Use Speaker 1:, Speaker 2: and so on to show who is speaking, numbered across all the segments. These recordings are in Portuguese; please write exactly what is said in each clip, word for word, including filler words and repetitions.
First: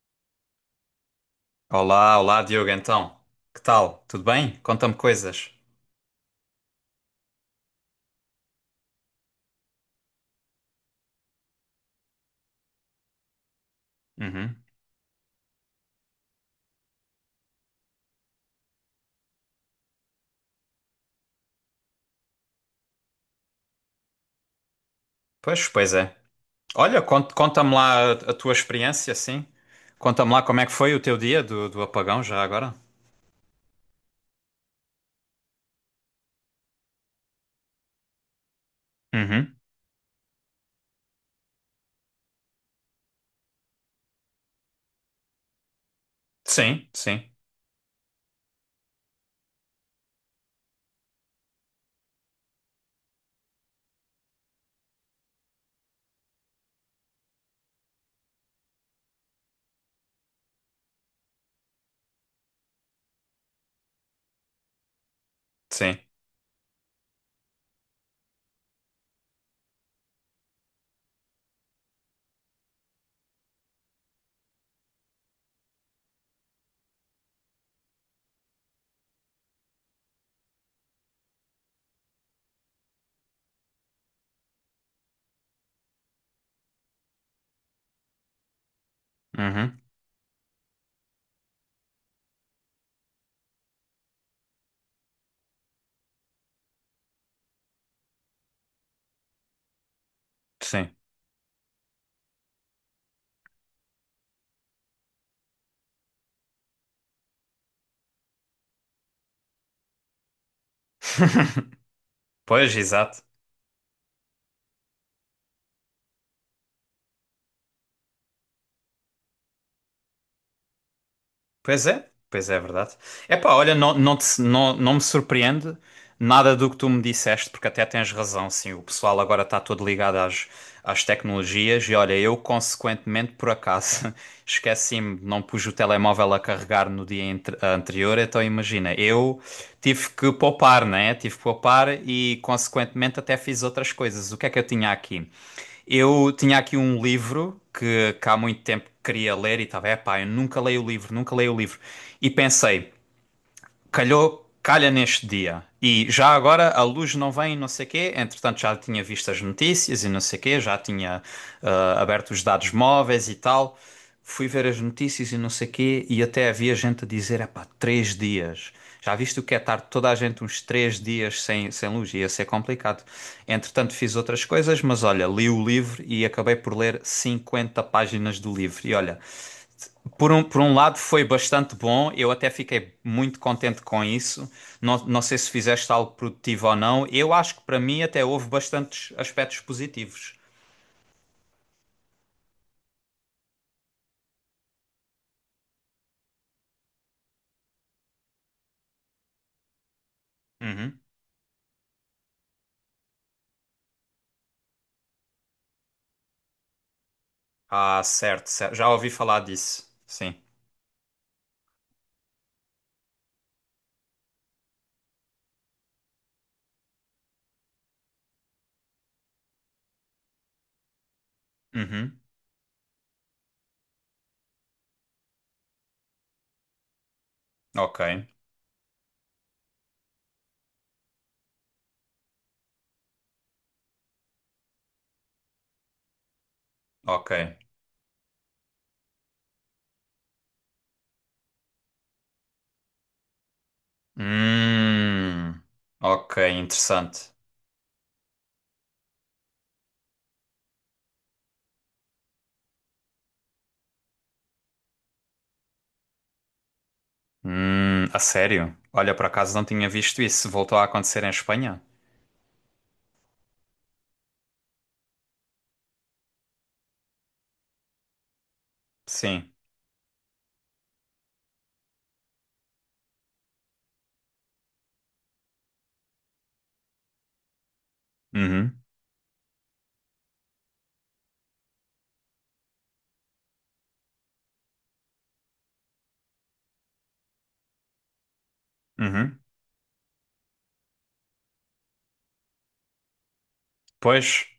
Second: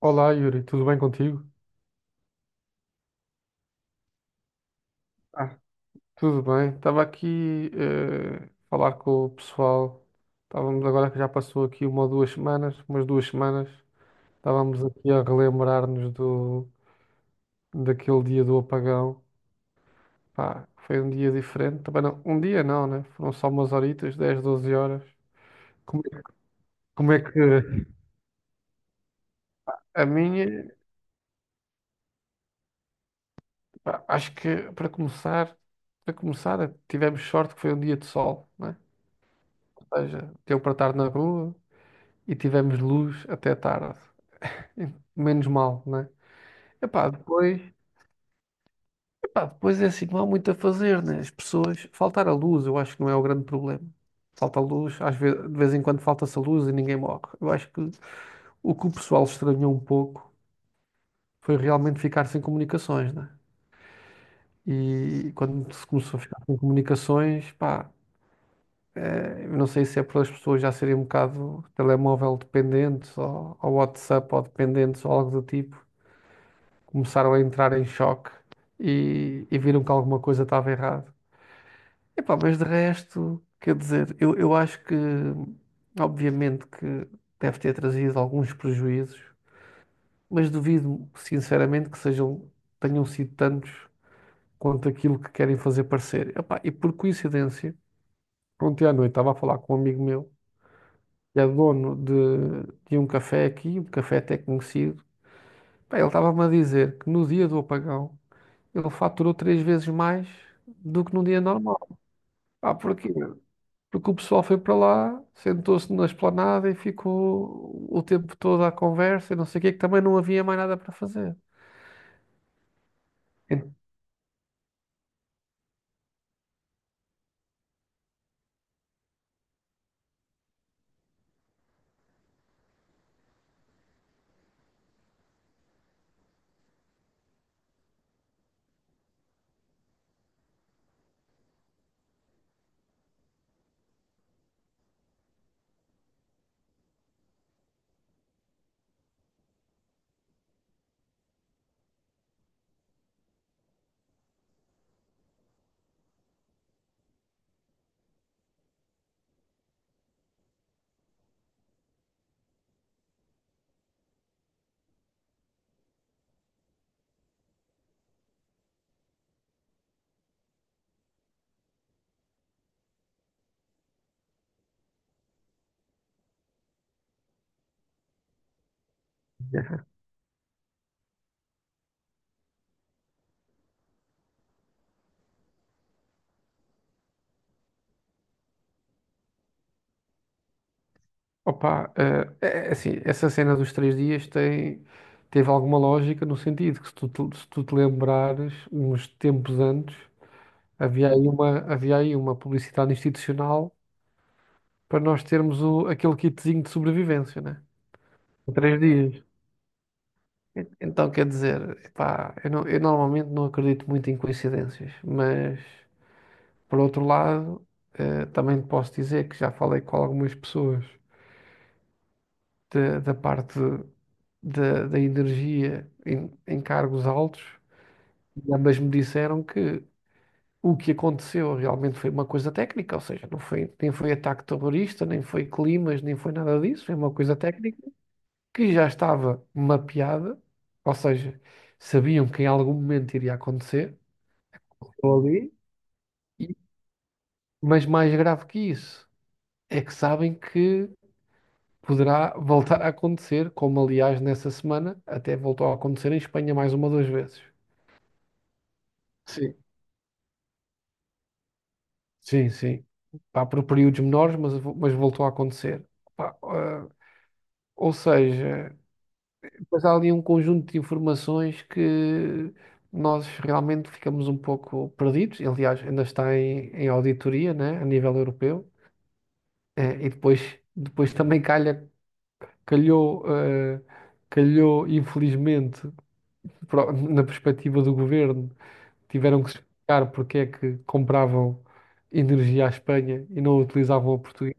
Speaker 1: Olá, Yuri, tudo bem contigo?
Speaker 2: Olá, olá, Diogo, então. Que tal? Tudo bem? Conta-me coisas.
Speaker 1: Ah, Tudo bem. Estava aqui eh, a falar com o pessoal. Estávamos agora que já passou aqui uma ou duas semanas, umas duas semanas.
Speaker 2: Uhum.
Speaker 1: Estávamos aqui a relembrar-nos do daquele dia do apagão. Pá, foi um dia diferente. Também não, um dia não, né? Foram só umas horitas, dez, doze horas.
Speaker 2: Pois, pois
Speaker 1: Como
Speaker 2: é.
Speaker 1: é, que-
Speaker 2: Olha,
Speaker 1: como é
Speaker 2: cont-
Speaker 1: que
Speaker 2: conta-me lá a, a tua experiência, sim.
Speaker 1: a
Speaker 2: Conta-me lá
Speaker 1: minha,
Speaker 2: como é que foi o teu dia do, do apagão, já agora.
Speaker 1: pá, acho que para começar, para começar, tivemos sorte que foi um dia de sol, né?
Speaker 2: Uhum.
Speaker 1: Ou seja, deu para estar na rua e tivemos luz até tarde. E menos mal, né?
Speaker 2: Sim,
Speaker 1: Epá,
Speaker 2: sim,
Speaker 1: depois, epá, depois é assim, não há muito a fazer, né? As pessoas, faltar a luz, eu acho que não é o grande problema. Falta a luz, às vezes, de vez em quando falta-se a luz e ninguém morre. Eu acho que o que o pessoal estranhou um pouco foi realmente ficar sem comunicações, né? E quando se
Speaker 2: sim.
Speaker 1: começou a ficar sem comunicações, pá, eh, eu não sei se é por as pessoas já serem um bocado telemóvel dependentes ou, ou WhatsApp ou dependentes ou algo do tipo. Começaram a entrar em choque e, e viram que alguma coisa estava errada. Epá, mas de resto, quer dizer, eu, eu acho que, obviamente, que deve ter trazido alguns prejuízos,
Speaker 2: Uhum.
Speaker 1: mas duvido, sinceramente, que sejam, tenham sido tantos quanto aquilo que querem fazer parecer. Epá, e por coincidência, ontem à noite estava a falar com um amigo meu,
Speaker 2: Sim.
Speaker 1: que é dono de, de um café aqui, um café até conhecido. Pá, ele estava-me a dizer que no dia do apagão ele faturou três vezes mais do que num dia normal. Ah,
Speaker 2: Pois,
Speaker 1: porquê?
Speaker 2: exato.
Speaker 1: Porque o pessoal foi para lá, sentou-se na esplanada e ficou o tempo todo à conversa e não sei o quê, que também não havia mais nada para fazer.
Speaker 2: Pois é, pois é, é verdade. Epá, olha,
Speaker 1: Ent-
Speaker 2: não, não, te- não, não me surpreende nada do que tu me disseste, porque até tens razão, sim. O pessoal agora está todo ligado às, às tecnologias e olha, eu consequentemente, por acaso, esqueci-me, não pus o telemóvel a carregar no dia entre- anterior, então imagina, eu tive que poupar, né? Tive que poupar e consequentemente até fiz outras coisas. O que é que eu tinha aqui? Eu tinha aqui um livro que, que há muito tempo queria ler e estava, é pá eu nunca leio o livro, nunca leio o livro. E pensei, calhou, calha neste dia. E já agora a luz não vem, não sei quê. Entretanto, já tinha visto as notícias e não sei quê, já tinha ah, aberto os dados móveis e tal. Fui ver as notícias e não sei quê, e até havia gente a dizer: epá, três dias. Já viste o que é estar toda a gente uns três dias sem, sem luz? Ia ser complicado. Entretanto, fiz outras coisas, mas olha, li o livro e acabei por ler cinquenta páginas do livro. E olha, por um, por um lado foi bastante bom, eu até fiquei muito contente com isso. Não, não sei se fizeste algo produtivo ou não. Eu acho que para mim até houve bastantes aspectos positivos.
Speaker 1: Opa, eh, é é assim, essa cena dos três dias tem, teve alguma lógica no sentido que se tu, te- se tu te lembrares, uns tempos antes,
Speaker 2: Uhum.
Speaker 1: havia aí uma, havia aí uma publicidade institucional para nós termos o, aquele kitzinho de sobrevivência, né?
Speaker 2: Ah, certo,
Speaker 1: Em
Speaker 2: certo.
Speaker 1: três
Speaker 2: Já ouvi
Speaker 1: dias.
Speaker 2: falar disso. Sim.
Speaker 1: E- Então quer dizer, epá, eu, não- eu normalmente não acredito muito em coincidências, mas por outro lado, eh, também te posso dizer que já falei com algumas pessoas
Speaker 2: Uhum.
Speaker 1: da da parte da da energia em, em cargos altos
Speaker 2: Ok,
Speaker 1: e ambas me disseram que o que aconteceu realmente foi uma coisa técnica, ou seja, não foi, nem foi ataque terrorista, nem foi climas, nem foi nada disso, foi uma
Speaker 2: ok.
Speaker 1: coisa técnica que já estava mapeada, ou seja, sabiam que em algum momento iria acontecer ali,
Speaker 2: Hum, ok,
Speaker 1: e-
Speaker 2: interessante.
Speaker 1: mas mais grave que isso é que sabem que poderá voltar a acontecer, como aliás nessa semana até voltou a acontecer em Espanha mais uma ou duas vezes.
Speaker 2: Hum, a sério? Olha, por acaso
Speaker 1: Sim.
Speaker 2: não tinha visto isso. Voltou a acontecer em Espanha?
Speaker 1: Sim, sim. Pá, por períodos menores, mas, vo- mas voltou a acontecer. Pá, ah, ou seja,
Speaker 2: Sim.
Speaker 1: depois há ali um conjunto de informações que nós realmente ficamos um pouco perdidos. E, aliás, ainda está em, em auditoria, né, a nível europeu.
Speaker 2: Uhum,
Speaker 1: Eh, e depois, depois também calha calhou, eh, calhou infelizmente, pro- na perspectiva do governo,
Speaker 2: uhum.
Speaker 1: tiveram que explicar porque é que compravam energia à Espanha e não utilizavam a
Speaker 2: Pois,
Speaker 1: portuguesa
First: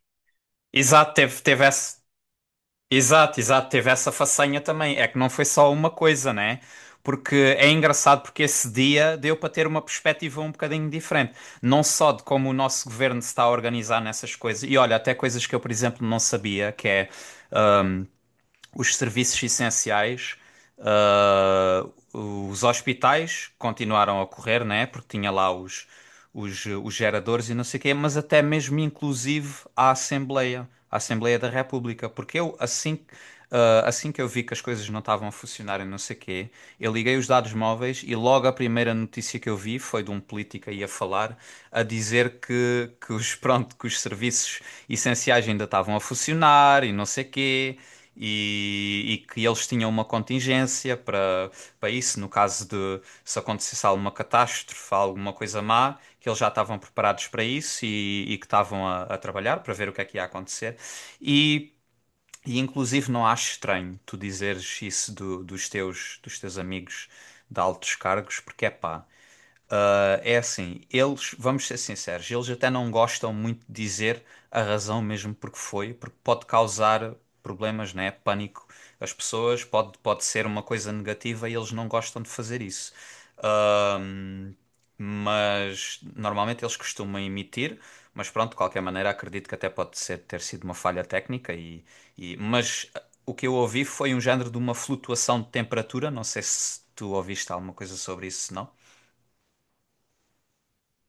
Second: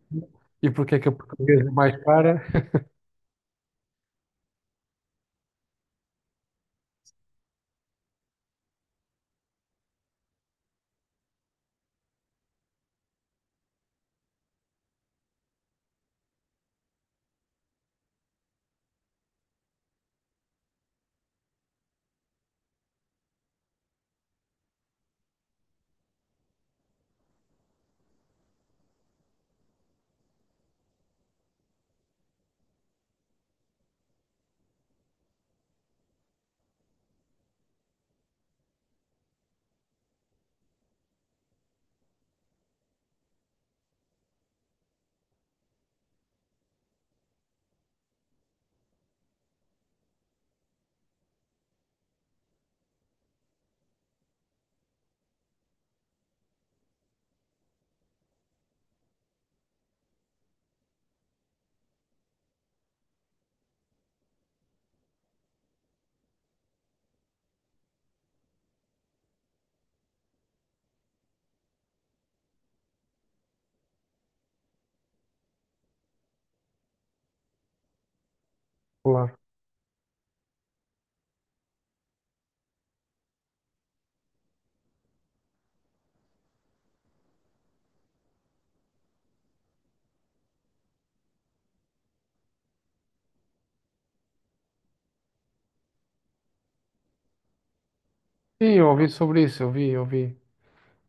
Speaker 1: e porque é que a
Speaker 2: exato, teve,
Speaker 1: portuguesa
Speaker 2: teve
Speaker 1: é mais
Speaker 2: essa.
Speaker 1: cara.
Speaker 2: Exato, exato, teve essa façanha também. É que não foi só uma coisa, né? Porque é engraçado porque esse dia deu para ter uma perspectiva um bocadinho diferente. Não só de como o nosso governo se está a organizar nessas coisas. E olha, até coisas que eu, por exemplo, não sabia, que é os serviços essenciais, ah, os hospitais continuaram a correr, né? Porque tinha lá os, os, os geradores e não sei o quê, mas até mesmo inclusive a Assembleia, a Assembleia da República, porque eu assim, que- ah, assim que eu vi que as coisas não estavam a funcionar e não sei o quê, eu liguei os dados móveis e logo a primeira notícia que eu vi foi de um político aí a falar, a dizer que, que os, pronto, que os serviços essenciais ainda estavam a funcionar e não sei o quê e, e que eles tinham uma contingência para, para isso, no caso de se acontecesse alguma catástrofe, alguma coisa má, que eles já estavam preparados para isso e, e que estavam a, a trabalhar para ver o que é que ia acontecer. E, e inclusive não acho estranho tu dizeres isso do- dos teus, dos teus amigos de altos cargos, porque é pá. Ah, é assim, eles, vamos ser sinceros, eles até não gostam muito de dizer a razão mesmo porque foi, porque pode causar problemas, né? Pânico às
Speaker 1: Claro.
Speaker 2: pessoas, pode, pode ser uma coisa negativa e eles não gostam de fazer isso. Ahm, mas normalmente eles costumam emitir, mas pronto, de qualquer maneira, acredito que até pode ser, ter sido uma falha técnica e, e- mas ah, o que eu ouvi foi um género de uma flutuação de temperatura, não sei se tu ouviste alguma coisa sobre isso, não?
Speaker 1: Sim, eu ouvi sobre isso, eu vi, eu vi.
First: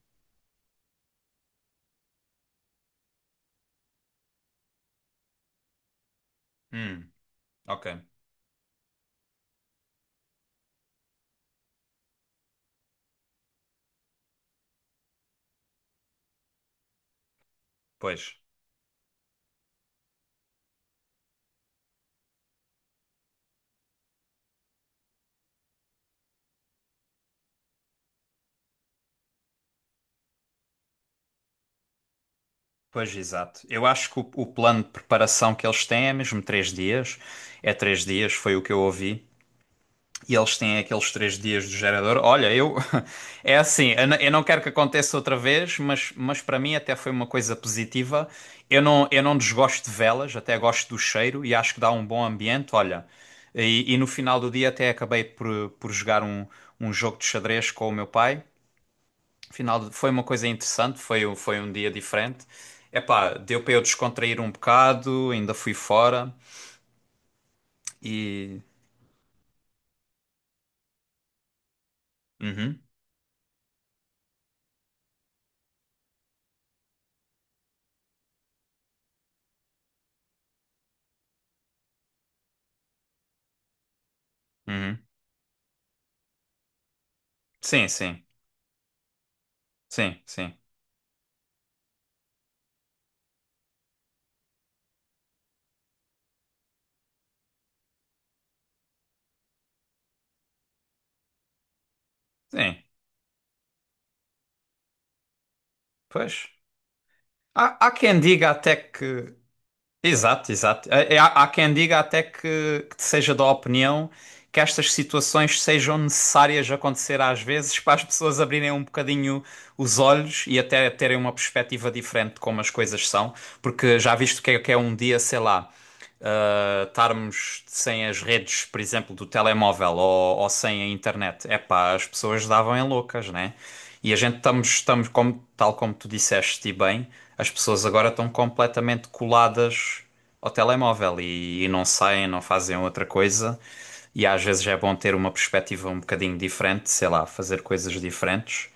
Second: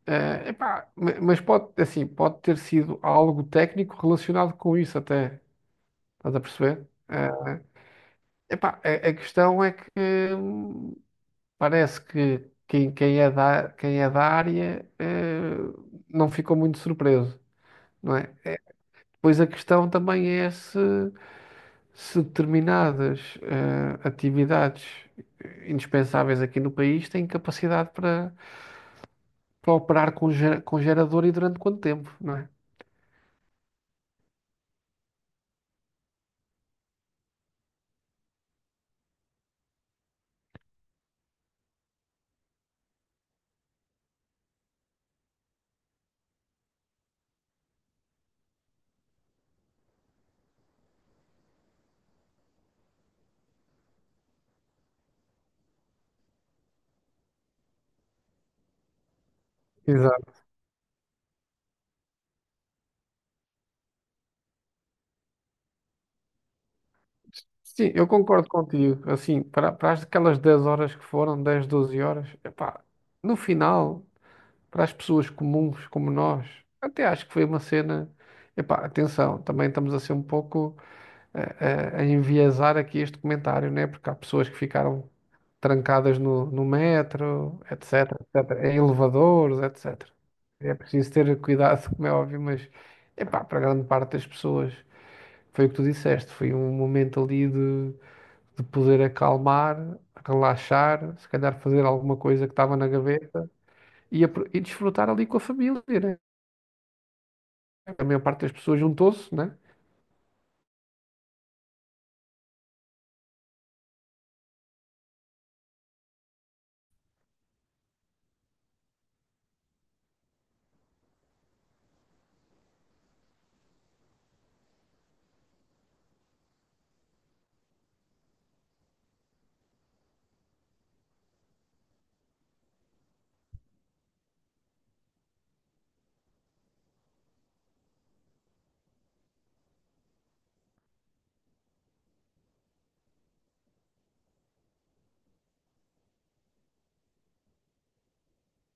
Speaker 1: Eh, epá, ma- mas pode, assim, pode ter sido algo técnico relacionado com isso até, estás a perceber?
Speaker 2: Hum.
Speaker 1: Eh,
Speaker 2: Ok,
Speaker 1: epá, a, a questão é que hum, parece que quem, quem é da, quem é da área eh, não ficou muito surpreso, não é?
Speaker 2: pois,
Speaker 1: Pois a questão também é se, se determinadas eh, atividades indispensáveis aqui no país têm capacidade para, para operar com, ge- com gerador e durante quanto tempo, não é?
Speaker 2: pois, exato. Eu acho que o, o plano de preparação que eles têm é mesmo três dias. É três dias, foi o que eu ouvi. E eles têm aqueles três dias do gerador. Olha, eu. É assim, eu n- eu não quero que aconteça outra vez, mas, mas para mim até foi uma coisa positiva. Eu não, eu não desgosto de velas, até gosto do cheiro e acho que dá um bom ambiente. Olha, e, e no final do dia até acabei por, por jogar um, um jogo de xadrez com o meu pai. Final de- foi uma
Speaker 1: Exato.
Speaker 2: coisa interessante, foi, um- foi um dia diferente. Epá, deu para eu descontrair um bocado, ainda fui fora
Speaker 1: Sim, eu concordo
Speaker 2: e.
Speaker 1: contigo. Assim, para, para as- aquelas dez horas que foram, dez, doze horas, epá,
Speaker 2: Uhum,
Speaker 1: no final, para as pessoas comuns como nós. Até acho que foi uma cena. Epá, atenção, também estamos a ser um pouco eh, eh, a, enviesar aqui este comentário, né? Porque há pessoas que
Speaker 2: uhum.
Speaker 1: ficaram trancadas no, no metro,
Speaker 2: Sim,
Speaker 1: etc,
Speaker 2: sim,
Speaker 1: etc, em elevadores, etcétera.
Speaker 2: sim, sim,
Speaker 1: É preciso ter cuidado, como é óbvio, mas epá, para grande parte das pessoas foi o que tu disseste, foi um momento ali de, de poder acalmar, relaxar, se calhar fazer alguma coisa que estava
Speaker 2: sim.
Speaker 1: na gaveta e, apro- e desfrutar ali com a família, né?
Speaker 2: Pois. Há, há
Speaker 1: A
Speaker 2: quem
Speaker 1: maior parte
Speaker 2: diga
Speaker 1: das
Speaker 2: até
Speaker 1: pessoas
Speaker 2: que.
Speaker 1: juntou-se, né?
Speaker 2: Exato, exato. É- é- Há, há quem diga até que, que seja da opinião que estas situações sejam necessárias acontecer às vezes para as pessoas abrirem um bocadinho os olhos e até terem uma perspectiva diferente de como as coisas são, porque já viste o que é, que é um dia, sei lá uh, estarmos sem as redes, por exemplo, do telemóvel ou, ou sem a internet, é pá, as pessoas davam em loucas, né? E a gente estamos, estamos como, tal como tu disseste e bem, as pessoas agora estão completamente coladas ao telemóvel e, e não saem, não fazem outra coisa. E às vezes é bom ter uma perspectiva um bocadinho diferente, sei lá, fazer coisas diferentes.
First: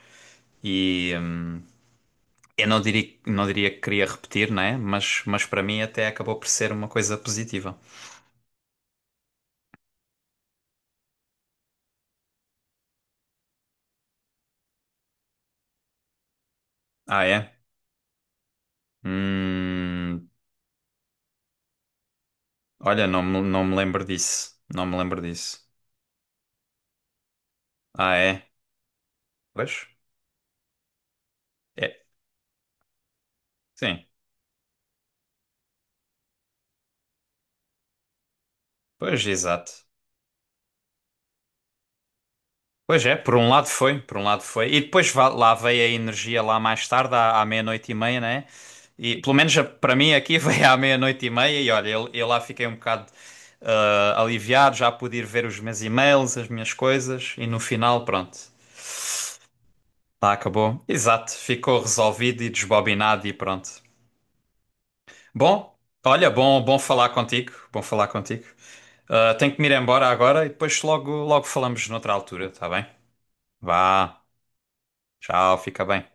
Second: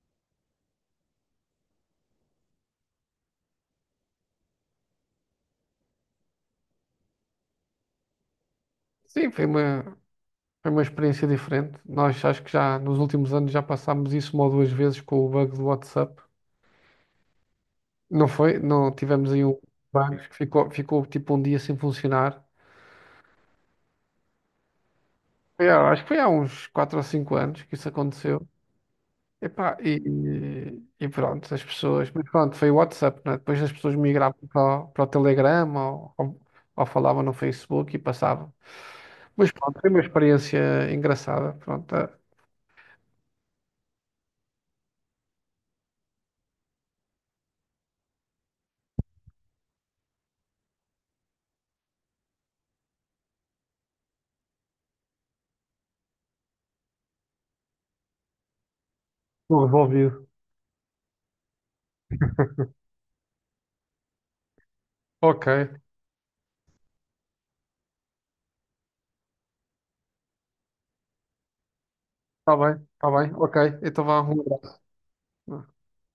Speaker 2: E hum, eu não diria, não diria que queria repetir, né? Mas, mas para mim até acabou por ser uma coisa positiva.
Speaker 1: Sim, foi uma, foi uma experiência diferente. Nós acho que já nos últimos anos já passámos isso uma ou duas vezes com o bug do WhatsApp.
Speaker 2: Ah, é?
Speaker 1: Não foi? Não tivemos aí um bug
Speaker 2: Hum,
Speaker 1: que ficou, ficou tipo um dia sem funcionar.
Speaker 2: olha, não, me- não me lembro disso. Não me lembro disso.
Speaker 1: Foi há- acho que foi há uns quatro ou cinco anos que isso
Speaker 2: Ah,
Speaker 1: aconteceu.
Speaker 2: é?
Speaker 1: Epá,
Speaker 2: Pois?
Speaker 1: e, e pronto, as
Speaker 2: É.
Speaker 1: pessoas. Mas pronto, foi o WhatsApp, né? Depois as pessoas
Speaker 2: Sim.
Speaker 1: migravam para, o- para o Telegram ou, ou, ou falavam no Facebook e passavam.
Speaker 2: Pois,
Speaker 1: Mas
Speaker 2: exato.
Speaker 1: pronto, foi uma experiência engraçada. Pronto, tá
Speaker 2: Pois é, por um lado foi, por um lado foi. E depois va- lá veio a energia lá mais tarde, à, à meia-noite e meia, né? E pelo menos a- para mim aqui veio à meia-noite e meia e olha, eu, eu lá fiquei um bocado ah, aliviado, já pude ir ver os meus e-mails, as minhas coisas e no final, pronto,
Speaker 1: tudo resolvido.
Speaker 2: lá acabou. Exato, ficou resolvido e desbobinado e pronto.
Speaker 1: Ok,
Speaker 2: Bom, olha, bom, bom falar contigo, bom falar contigo. Ah, tenho que me ir embora agora e depois logo, logo falamos noutra altura,
Speaker 1: está
Speaker 2: tá bem?
Speaker 1: bem, está bem, ok. Então
Speaker 2: Vá,
Speaker 1: vá, um
Speaker 2: tchau,
Speaker 1: abraço.
Speaker 2: fica bem.